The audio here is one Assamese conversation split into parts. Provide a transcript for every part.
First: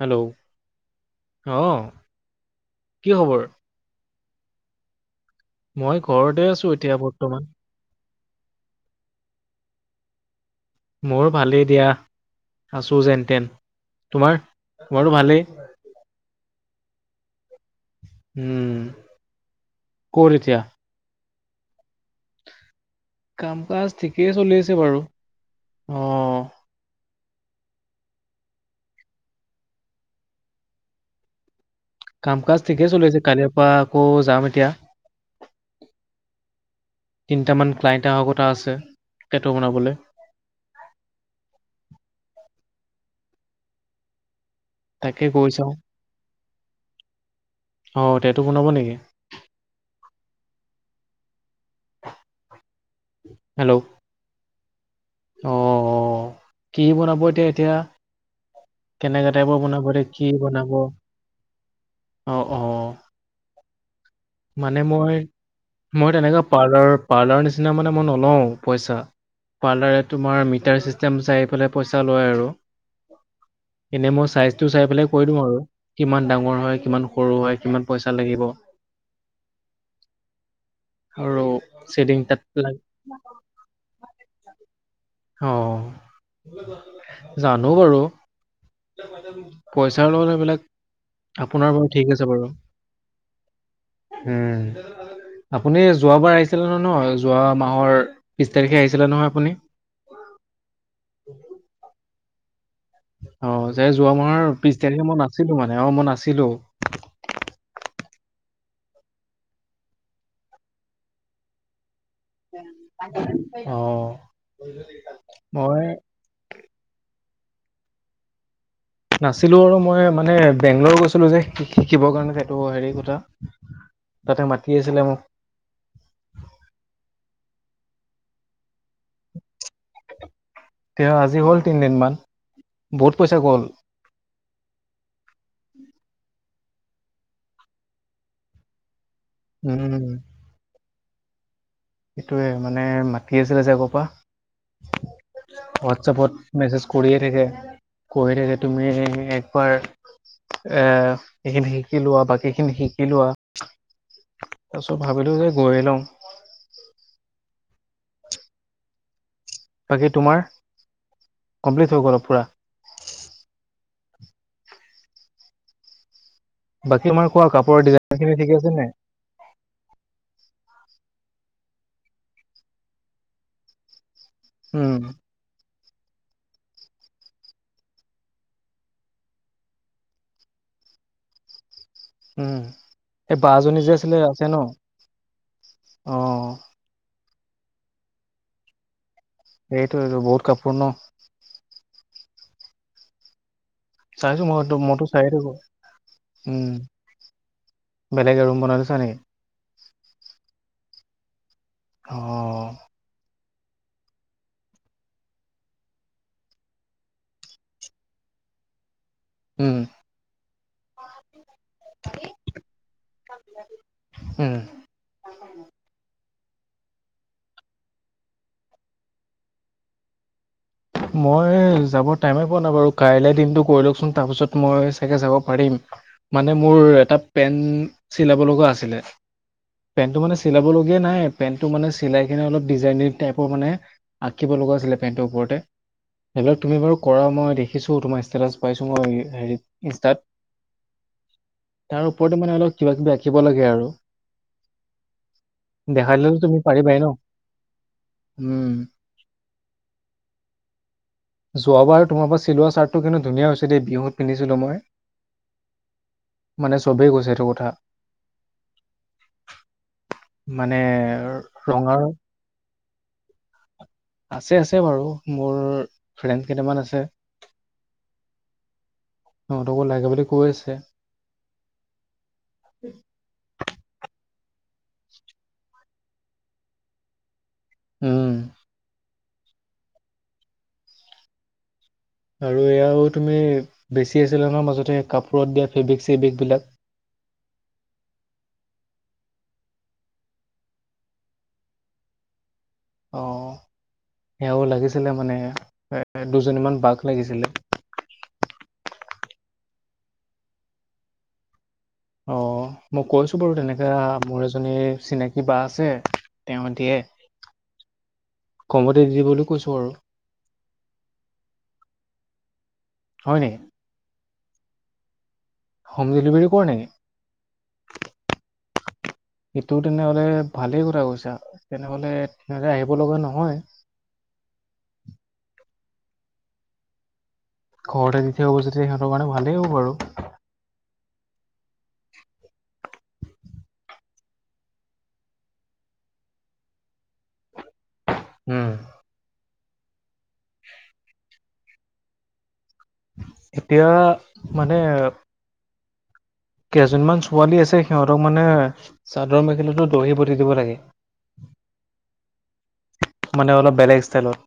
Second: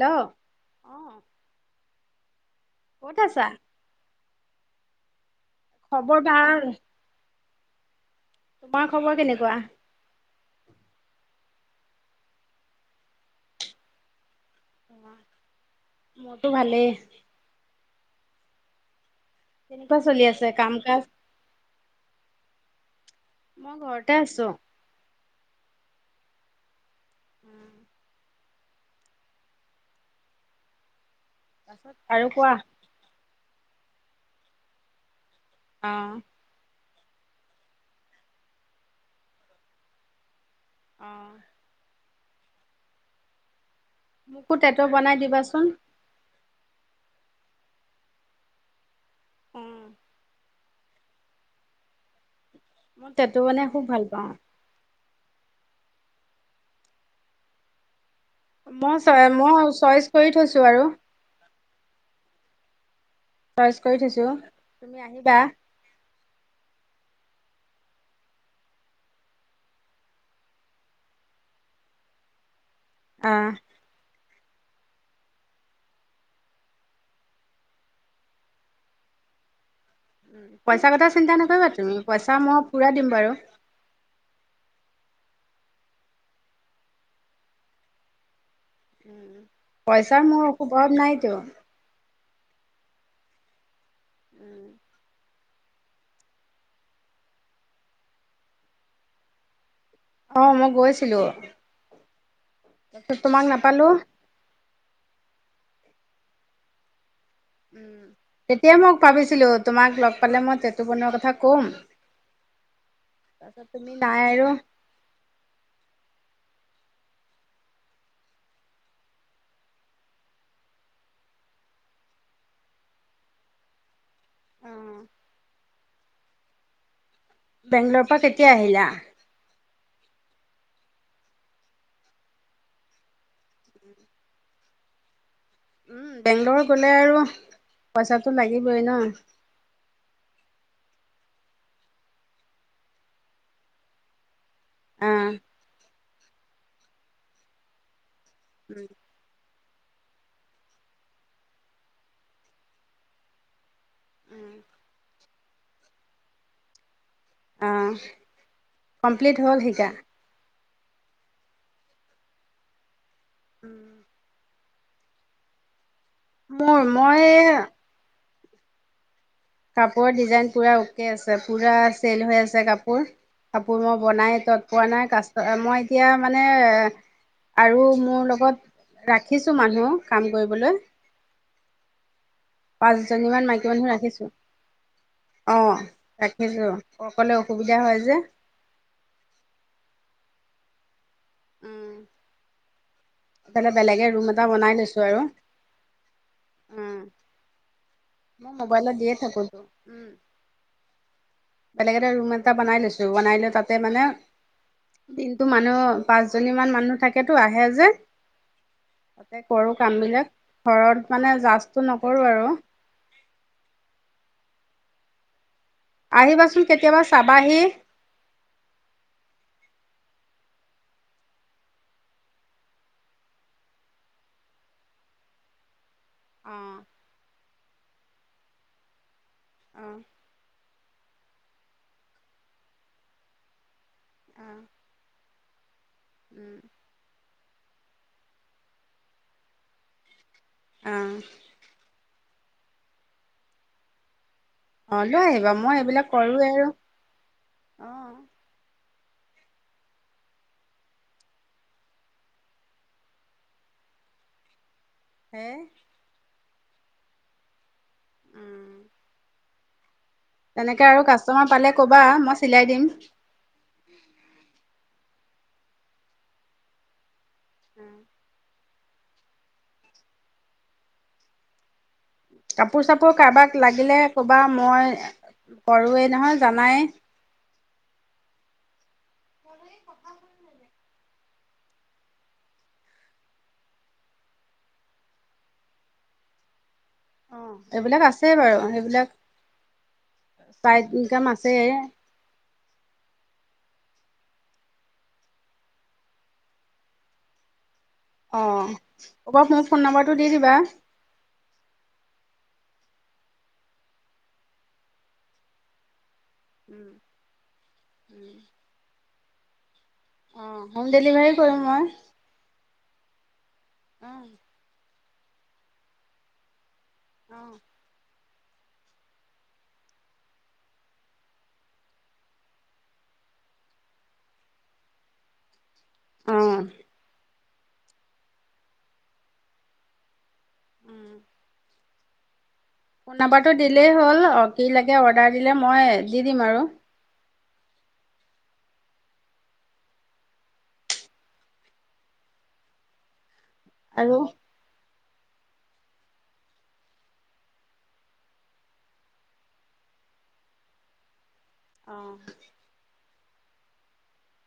হেল্ল, অ অ, কি ক'ত খবৰ? আছা? মই খবৰ ঘৰতে ভাল। আছো এতিয়া বৰ্তমান। তোমাৰ খবৰ কেনেকুৱা। মোৰ ভালেই দিয়া, আছোঁ যেন তেন তোমাৰ তোমাৰতো ভালেই। মোৰ টো ভালেই। উম, কেনেকুৱা চলি ক'ত আছে এতিয়া কাম কাজ। কাম মই কাজ ঘৰতে ঠিকেই আছো। চলি আছে বাৰু অ, [unintelligible] কাম কাজ ঠিকেই চলি আছে কালিৰ পৰা আকৌ যাম এতিয়া। অ, তিনিটামান ক্লাইণ্টাৰ অহা কথা আছে টেটু বনাবলৈ। অ'। মোকো টে তাকে গৈ চাওঁ অ', টেটু বনাব নেকি? উম। মই টেটু মানে হেল্ল' খুব ভাল পাওঁ। অ', অ'কি বনাব এতিয়া, এতিয়া? মই চ কেনেকা মই টাইপৰ বনাব চইচ কৰি কি থৈছো বনাব আৰু অ', অ'। চইচ কৰি থৈছোঁ, মানে তুমি মই আহিবা। মই তেনেকোৱা পাৰ্লাৰ, পাৰ্লাৰ নিচিনা মানে মই নলওঁ পইচা পাৰ্লাৰ। তোমাৰ মিটাৰ ছিষ্টেম চাই পেলাই পইচা লয় আৰু। অ'। এনেই মই চাইজটো চাই পেলাই কৈ দিম আৰু। কিমান ডাঙৰ হয় কিমান সৰু হয় কিমান পইচা লাগিব। পইচা কথা চিন্তা আৰু নকৰিবা তুমি চেডিং তাত পইচা মই লাগ পুৰা দিম বাৰু। অ', জানো বাৰু। পইচাৰ লগত মোৰ হেবিলাক অভাৱ নাইতো। আপোনাৰ। ঠিক আছে বাৰু উম। আপুনি যোৱাবাৰ আহিছিলে নহয় নহ, যোৱা মাহৰ বিছ তাৰিখে আহিছিলে নহয় আপুনি। অ', মই গৈছিলোঁ তো-তোমাক নাপালোঁ। আমাৰ। বিশ তাৰিখে মই নাছিলোঁ মানে অ', মই নাছিলোঁ। উম। তেতিয়া মই ভাবিছিলোঁ, তোমাক লগ পালে মই টেটু বনৰোৱাৰ কথা ক'ম। তাৰপিছত তুমি অ', নাই আৰু মই। নাছিলোঁ আৰু মই মানে বেংগলৰ গৈছিলোঁ যে শিকিবৰ কাৰণে এইটো হেৰি কথা। তাতে অ মাতি আছিলে মোক। বেংগলৰ পৰা কেতিয়া আহিলা? তিয়া আজি হ'ল তিনিদিনমান বহুত পইচা গ'ল। উম, বেংগলৰ গ'লে আৰু পইচাটো লাগিবই ন। উম। সেইটোৱে মানে মাতি আছিলে যে আগৰ পৰা। অ হোৱাটছএপত মেছেজ কৰিয়ে থাকে কৈয়ে থাকে তুমি হে এক এ-এইখিনি শিকি লোৱা বাকীখিনি শিকি লোৱা। তাৰ পিছত ভাবিলোঁ যে গৈয়ে লওঁ। [inaudible] অ'। কমপ্লিট হ'ল? শিকা বাকী তোমাৰ কমপ্লিট হৈ গ'ল পুৰা। উম। মোৰ বাকী তোমাৰ কোৱা মই কাপোৰৰ ডিজাইন খিনি ঠিকে আছে নে নাই? কাপোৰৰ ডিজাইন পূৰা অকে আছে, পুৰা চেল হৈ আছে কাপোৰ, কাপোৰ মই বনাই তত পোৱা উম নাই কাচ মই এতিয়া মানে। আৰু মোৰ লগত ৰাখিছোঁ মানুহ কাম কৰিবলৈ। উম এই পাঁচজনীমান বা মাইকী জনী মানুহ যে আছিলে ৰাখিছোঁ আছে ন অ', ৰাখিছোঁ। অকলে অসুবিধা হয় যে। এইটোৱেটো বহুত কাপোৰ ন। উম, বেলেগে। ৰুম এটা চাইছোঁ মই বনাই লৈছোঁ মইতো আৰু চাইয়ে থাকোঁ উম। বেলেগে মই ৰুম বনাই মোবাইলত থৈছা দিয়ে নেকি? উম, বেলেগ এটা অ ৰুম এটা বনাই লৈছোঁ, বনাই লৈ তাতে মানে দিনটো মানুহ, পাঁচ জনী মান মানুহ থাকেতো আহে যে তাতে কৰো উম কামবিলাক, ঘৰত মানে জাচটো নকৰো আৰু [unintelligible] উম, আহিবাচোন, কেতিয়াবা চাবাহি মই যাবৰ টাইমে পোৱা নাই বাৰু, কাইলে দিনটো কৰি লওক চোন তাৰপিছত মই চাগে যাব পাৰিম অ', মানে মোৰ এটা পেনট চিলাব লগা, আছিলে অ', পেনটো মানে চিলাব লগা এ নাই পেণ্টটো মানে চিলাই কিনে অলপ ডিজাইন টাইপৰ মানে, আঁকিব অ', লগা আছিলে পেণ্টটোৰ ওপৰতে সেইবিলাক উম, তুমি বাৰু কৰা মই দেখিছোঁ, তোমাৰ ষ্টেটাছ পাইছোঁ মই হেৰিত ইনষ্টাত অ', তাৰ ওপৰতে মানে, অলপ কিবা কিবি আঁকিব লাগে আৰু অ', লৈ আহিবা মই এইবিলাক দেখাই দিলে, কৰোঁৱেই তুমি আৰু পাৰিবাই ন অ', উম যোৱাবাৰ তোমাৰ পৰা চিলোৱা চাৰৰ্টটো কিন্তু ধুনীয়া হৈছে, দেই বিহুত পিন্ধিছিলো মই হে মানে চবেই কৈছে সেইটো কথা উম, মানে তেনেকে আৰু কাষ্টমাৰ পালে ক'বা, ৰঙাৰ মই চিলাই দিম আছে, আছে, বাৰু, মোৰ ফ্ৰেণ্ড কেইটামান আছে উম, সিহঁতকো লাগে বুলি কৈ আছে কাপোৰ চাপোৰ কাৰোবাক লাগিলে কবা, মই কৰুৱেই নহয় জানাই উম, [unintelligible] আৰু এয়াও তুমি বেছি আছিলে, নো মাজতে কাপোৰত দিয়া ফেব্ৰিক চেব্ৰিক বিলাক অ, এইবিলাক আছে বাৰু, সেইবিলাক চাইড ইনকাম আছে অ, সেয়াও লাগিছিলে মানে, এ দুজনীমান বাক লাগিছিলে- অ, এবাৰ মোক ফোন নাম্বাৰটো দি দিবা অ', ই কৈছো বাৰু, তেনেকা মোৰ এজনী চিনাকী বা আছে তেওঁ দিয়ে, কমতে দি বলৈ কৈছো আৰু অ ', হোম ডেলিভাৰী কৰিম মই হয় নেকি? অ', হোম ডেলিভাৰী কৰ নেকি? অ', এটো তেনেহ'লে ভালেই কথা কৈছা, তেনেহলে আহিব লগা নহয় অ', ঘৰতে যেতিয়া, যেতিয়া সিহঁতৰ কাৰণে ভালেই হ'ব আৰু ফোন নম্বাৰটো দিলেই হ'ল, কি লাগে অৰ্ডাৰ দিলে মই দি দিম আৰু উম, এতিয়া আৰু মানে কেইজনমান ছোৱালী আছে, সিহঁতক মানে চাদৰ মেখেলাটো দহি পতি দিব লাগে অ', মানে, অলপ বেলেগ ষ্টাইলত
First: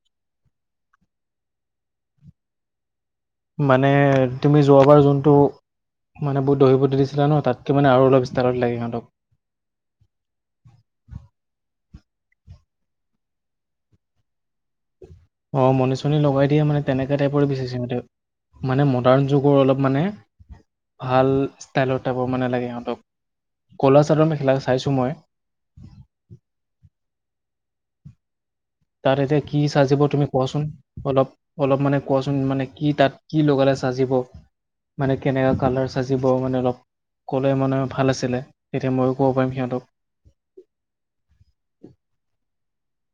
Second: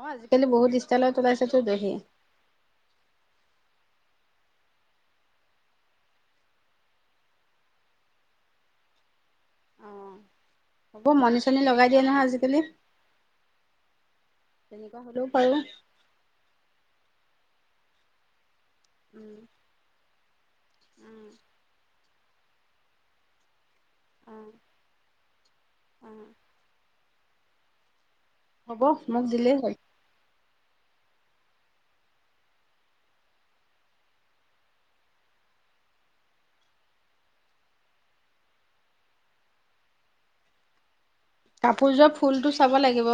অ', আজিকালি বহুত ষ্টালত ওলাইছে তো দহি মানে, তুমি যোৱাবাৰ যোনটো মানে বুত দহিবু দিছিলা নহয়, তাতকে মানে আৰু অলপষ্টালত লাগে সিহতক অ হ'ব মনি চনি লগাই দিয়ে নহয় আজিকালি তেনেকুৱা হ'লেও পাৰো অ, মণি চনি লগাই দিয়ে মানে তেনেকে টাইপৰে বিচাৰিছিল তেওঁ মানে মডাৰ্ণ উম যুগৰ অলপ মানে ভাল ষ্টাইলৰ টাইপৰ মানে, লাগে সিহঁতক ক'লা চাদৰ অ মেখেলা চাইছো মই অ'। হ'ব তাত মোক এতিয়া দিলেই কি হ'ল চাজিব তুমি কোৱাচোন অলপ অলপ মানে কোৱাচোন মানে কি তাত কি লগালে চাজিব। মানে কেনেকা কালাৰ চাজিব মানে অলপ ক'লে মানে ভাল আছিলে, এতিয়া ময়ো ক'ব পাৰিম সিহঁতক। কাপোৰযোৰ ফুলটো চাব লাগিব।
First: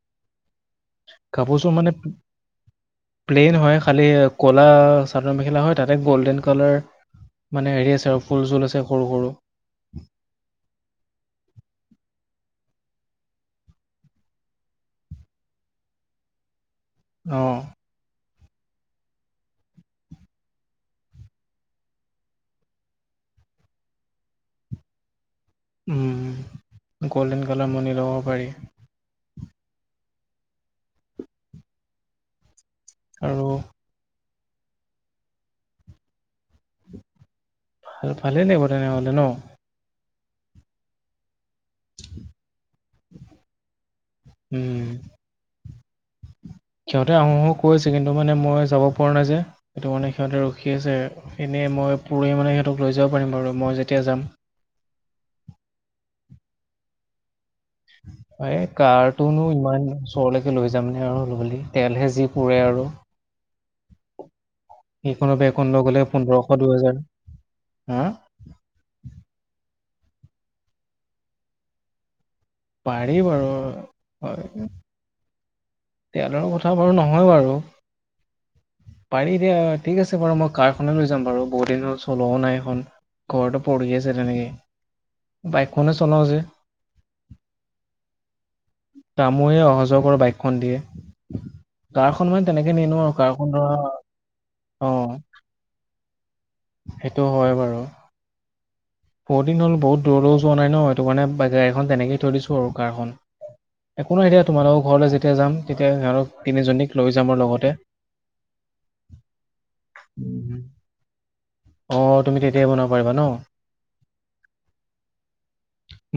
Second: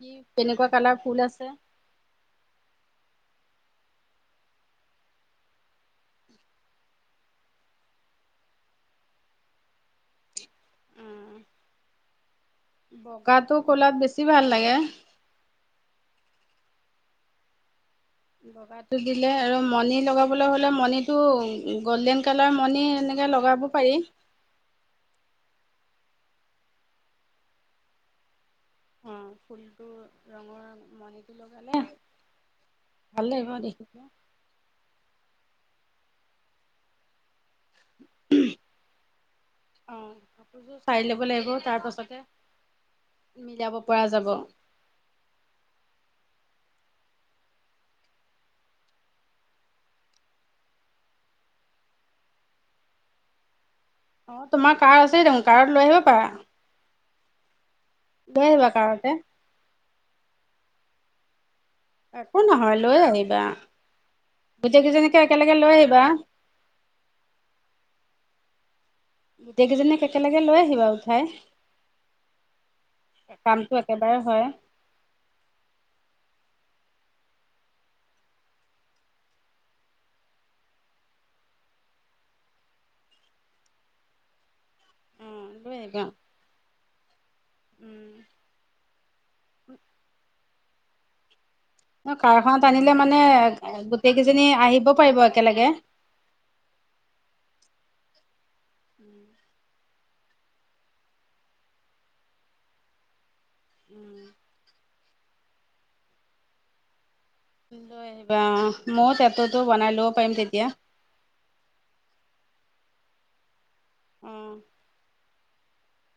কি কেনেকুৱা কালাৰ। ফুল আছে কাপোৰযোৰ মানে প্লেইন হয় খালি ক'লা চাদৰ মেখেলা হয় তাতে গ'ল্ডেন কালাৰ মানে হেৰি আছে আৰু ফুল চুল আছে সৰু সৰু। উম, বগাটো কলাত বেছি ভাল লাগে। অ'। বগাত দিলে আৰু মণি লগাবলৈ হ'লে মণিটো গ'ল্ডেন কালাৰ মণি এনেকে লগাব পাৰি। উম, গ'ল্ডেন কালাৰ মণি ল'ব পাৰি। অ' ফুলটো ৰঙৰ মণিটো লগালে। ভাল আৰু লাগিব দেখিব। ভা ভালেই লাগিব তেনেহ'লে ন'। অ' কাপোৰযোৰ চাই ল'ব লাগিব তাৰপাছতে, মিলাব পৰা যাব। উম সিহঁতে আহোঁ আহোঁ কৈছে কিন্তু মানে মই যাব পৰা নাই যে। সেইটো মানে সিহঁতে ৰখি আছে, এনে মই পুৰহি মানে সিহঁতক লৈ যাব পাৰিম বাৰু মই যেতিয়া যাম। অ' তোমাৰ কাৰ আছেই দেখোন কাৰত লৈ আহিব পাৰা। লৈ এই আহিবা কাৰতে কাৰটোনো ইমান ওচৰলৈকে লৈ যামনে আৰু ল'লি তেলহে যি একো পুৰে আৰু। [unintelligible] গোটেই কেইজনীকে সেইখনৰ একেলগে বাইকখন লৈ গ'লে আহিবা। পোন্ধৰশ দুহেজাৰ হা গোটেইকেইজনীক একেলগে লৈ আহিবা উঠাই। পাৰি বাৰু কামটো একেবাৰে হয় [unintelligible] তেলৰ কথাও বাৰু নহয় বাৰু। পাৰি দিয়া ঠিক আছে বাৰু মই কাৰখনে লৈ যাম বাৰু বহু দিন হ'ল চলোৱাও নাই সেইখন। ঘৰতে পৰি আছে তেনেকে, অ', লৈ বাইকখনে আহিবা চলাওঁ যে। উম। ন তামুৱে অহা যোৱা বাইকখন দিয়ে। অ' কাৰখন মানে কাৰখনত তেনেকে আনিলে নিনো আৰু মানে, কাৰখন ধৰা গোটেই কেইজনী আহিব পাৰিব একেলগে। সেইটোও হয় বাৰু। বহুদিন হ'ল বহু দূৰ দূৰ যোৱা নাই ন' সেইটো কাৰণে গাড়ীখন তেনেকেইে থৈ দিছোঁ আৰু কাৰখন। একো নাই এতিয়া তোমালোকৰ ঘৰলৈ যেতিয়া যাম তেতিয়া সিহঁতক তিনিজনীক লৈ যাম আৰু লগত। লৈ আহিবা অ' মই টেটুতো বনাই ল'ব পাৰিম উম। তেতিয়া। অ' তুমি তেতিয়াই বনাব পাৰিবা ন'। অ'।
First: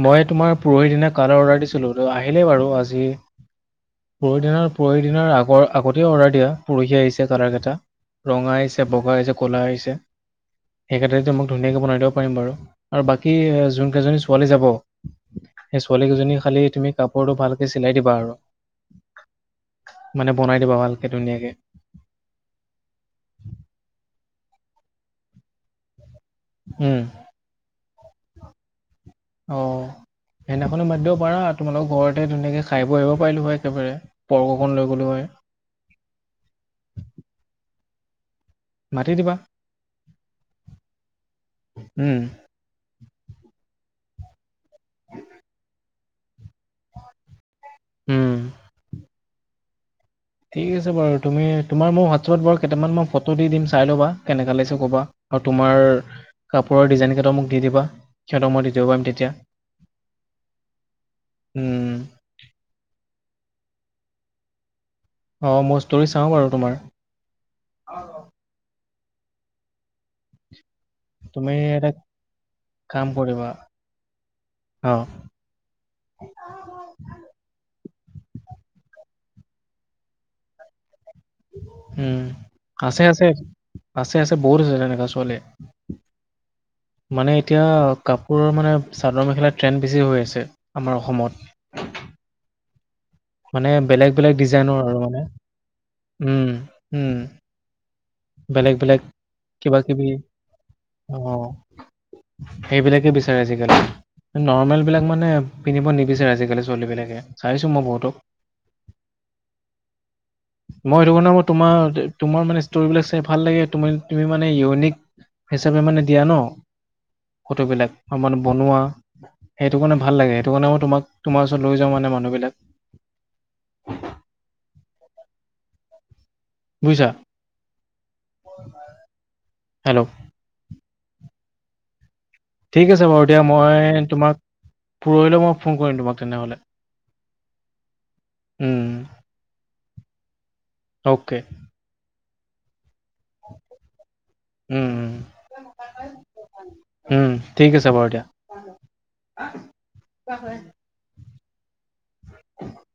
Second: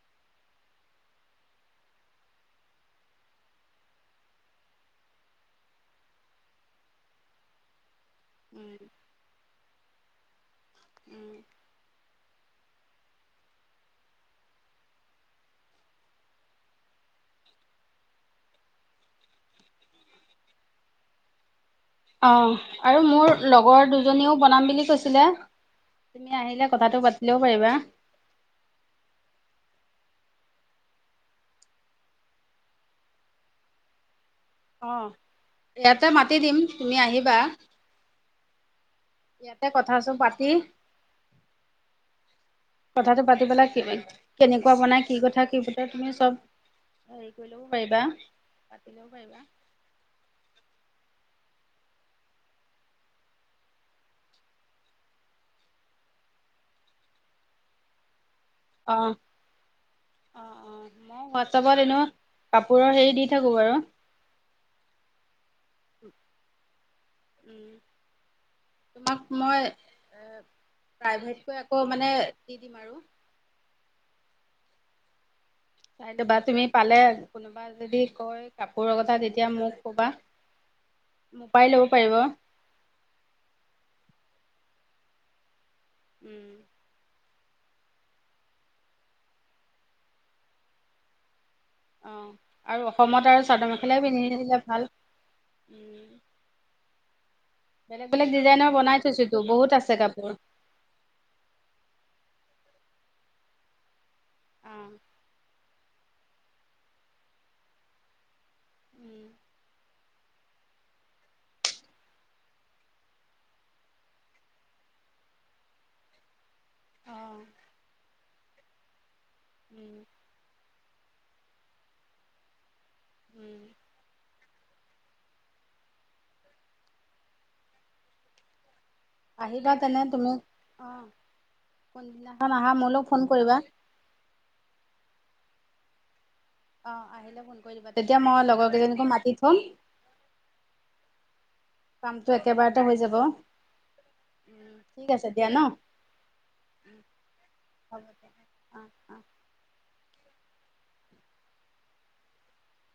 মই তোমাৰ পৰহি দিনা কালাৰ অৰ্ডাৰ দিছিলোঁ আহিলেই বাৰু আজি। পৰহি দিনৰ পৰহি দিনৰ আগৰ আগতে অৰ্ডাৰ দিয়া পৰহি আহিছে কালাৰ কেইটা। ৰঙা আহিছে বগা আহিছে ক'লা আহিছে, সেই [unintelligible] মোক ধুনীয়াকে বনাই দিব পাৰিম বাৰু, আৰু বাকী জোনকেইজনী ছোৱালী যাব সেই ছোৱালী কেইজনীৰ খালি তুমি কাপোৰটো ভালকে চিলাই দিবা আৰু। মানে বনাই দিবা ভালকে ধুনীয়াকে। অ' আৰু মোৰ লগৰ দুজনীও বনাম বুলি কৈছিলে। তুমি আহিলে উম কথাটো পাতিলেও পাৰিবা। অ' সেইদিনাখনে মাতি দিব পাৰা তোমালোকৰ ঘৰতে ধুনীয়াকৈ খাই বই আহিব পাৰিলোঁ হয় একেবাৰে। পৰ্ক অকণ লৈ অ', গ'লো হয়। ইয়াতে মাতি দিম তুমি আহিবা। মাতি দিবা ইয়াতে কথা চব পাতি। উম কথাটো পাতি পেলাই কি কেনেকুৱা বনাই কি কথা কি পতা তুমি চ'ব। হেৰি কৰি লও পাৰিবা উম কাটি লেও পাৰিবা। ঠিক আছে বাৰু, তুমি তোমাৰ মোৰ হোৱাটছআপত বাৰু কেইটামান ফটো দি দিম চাই লবা কেনেকা লাগছে ক'বা। আৰু তোমাৰ কাপোৰৰ ডিজাইন কেইটা মোক দি দিবা সিহঁতক মই দিব পাৰিম অ' তেতিয়া অ' অ' মই হোৱাটছআপত উম এনো কাপোৰৰ হেৰি দি থাকো বাৰু। অ' মই ষ্টৰি চাওঁ বাৰু তোমাৰ। উম, তোমাক মই তুমি প্ৰাইভেটকৈ আকৌ এটা মানে দি দিম আৰু। কাম কৰিবা অ' চাইথবা তুমি পালে কোনো কোনবাই যদি কয় কাপোৰৰ কথা তেতিয়া মোক ক'বা মোৰপৰাই ল'ব পাৰিব। উম আছে, আছে, আছে, আছে, বহুত আছে তেনেকুৱা ছোৱালী। উম। মানে এতিয়া কাপোৰৰ মানে চাদৰ মেখেলা ট্ৰেণ্ড বেছি হৈ আছে আমাৰ অসমত। অ' আৰু অসমত আৰু চাদৰ মানে মেখেলাই বেলেগ পিন্ধি বেলেগ আহিলে ডিজাইনৰ ভাল। আৰু মানে উম, উম। বেলেগ বেলেগ ডিজাইনৰ বনাই থৈছো তো বহুত কিবা আছে কিবি কাপোৰ। অ' সেইবিলাকে বিচাৰে আজিকালি নৰ্মেল অ'। বিলাক মানে। পিন্ধিব নিবিচাৰে আজিকালি ছোৱালী বিলাকে চাইছোঁ মই বহুতক। উম মই সেইটো কাৰণে মই তোমাৰ তোমাৰ মানে ষ্টৰিবিলাক চাই ভাল লাগে, তুমি মানে ইউনিক হিচাপে মানে দিয়া ন। অ' ফটোবিলাক মানে বনোৱা, সেইটো উম কাৰণে ভাল লাগে, সেইটো কাৰণে মই তোমাক। তোমাৰ ওচৰত লৈ যাম মানে মানুহিলাক। উম। বুইছা। আহিবা তেনে তুমি অ' কোনদিনাখন আহা। ঠিক মোলৈ আছে ফোন বাৰু দিয়া। কৰিবা। মই তোমাক পুৰোহিলৈ মই ফোন কৰিম তোমাক তেনেহ'লে। অ' আহিলে ফোন কৰি দিবা। তেতিয়া মই লগৰ কেইজনীকো ওম মাতি থ'ম। অ'কে। কামটো একেবাৰতে হৈ যাব। উম, ওম ওম ঠিক আছে দিয়া ন ওম ঠিক আছে বাৰু হ'ব। দিয়া অ'। অ'। কিবা হয়। [unintelligible]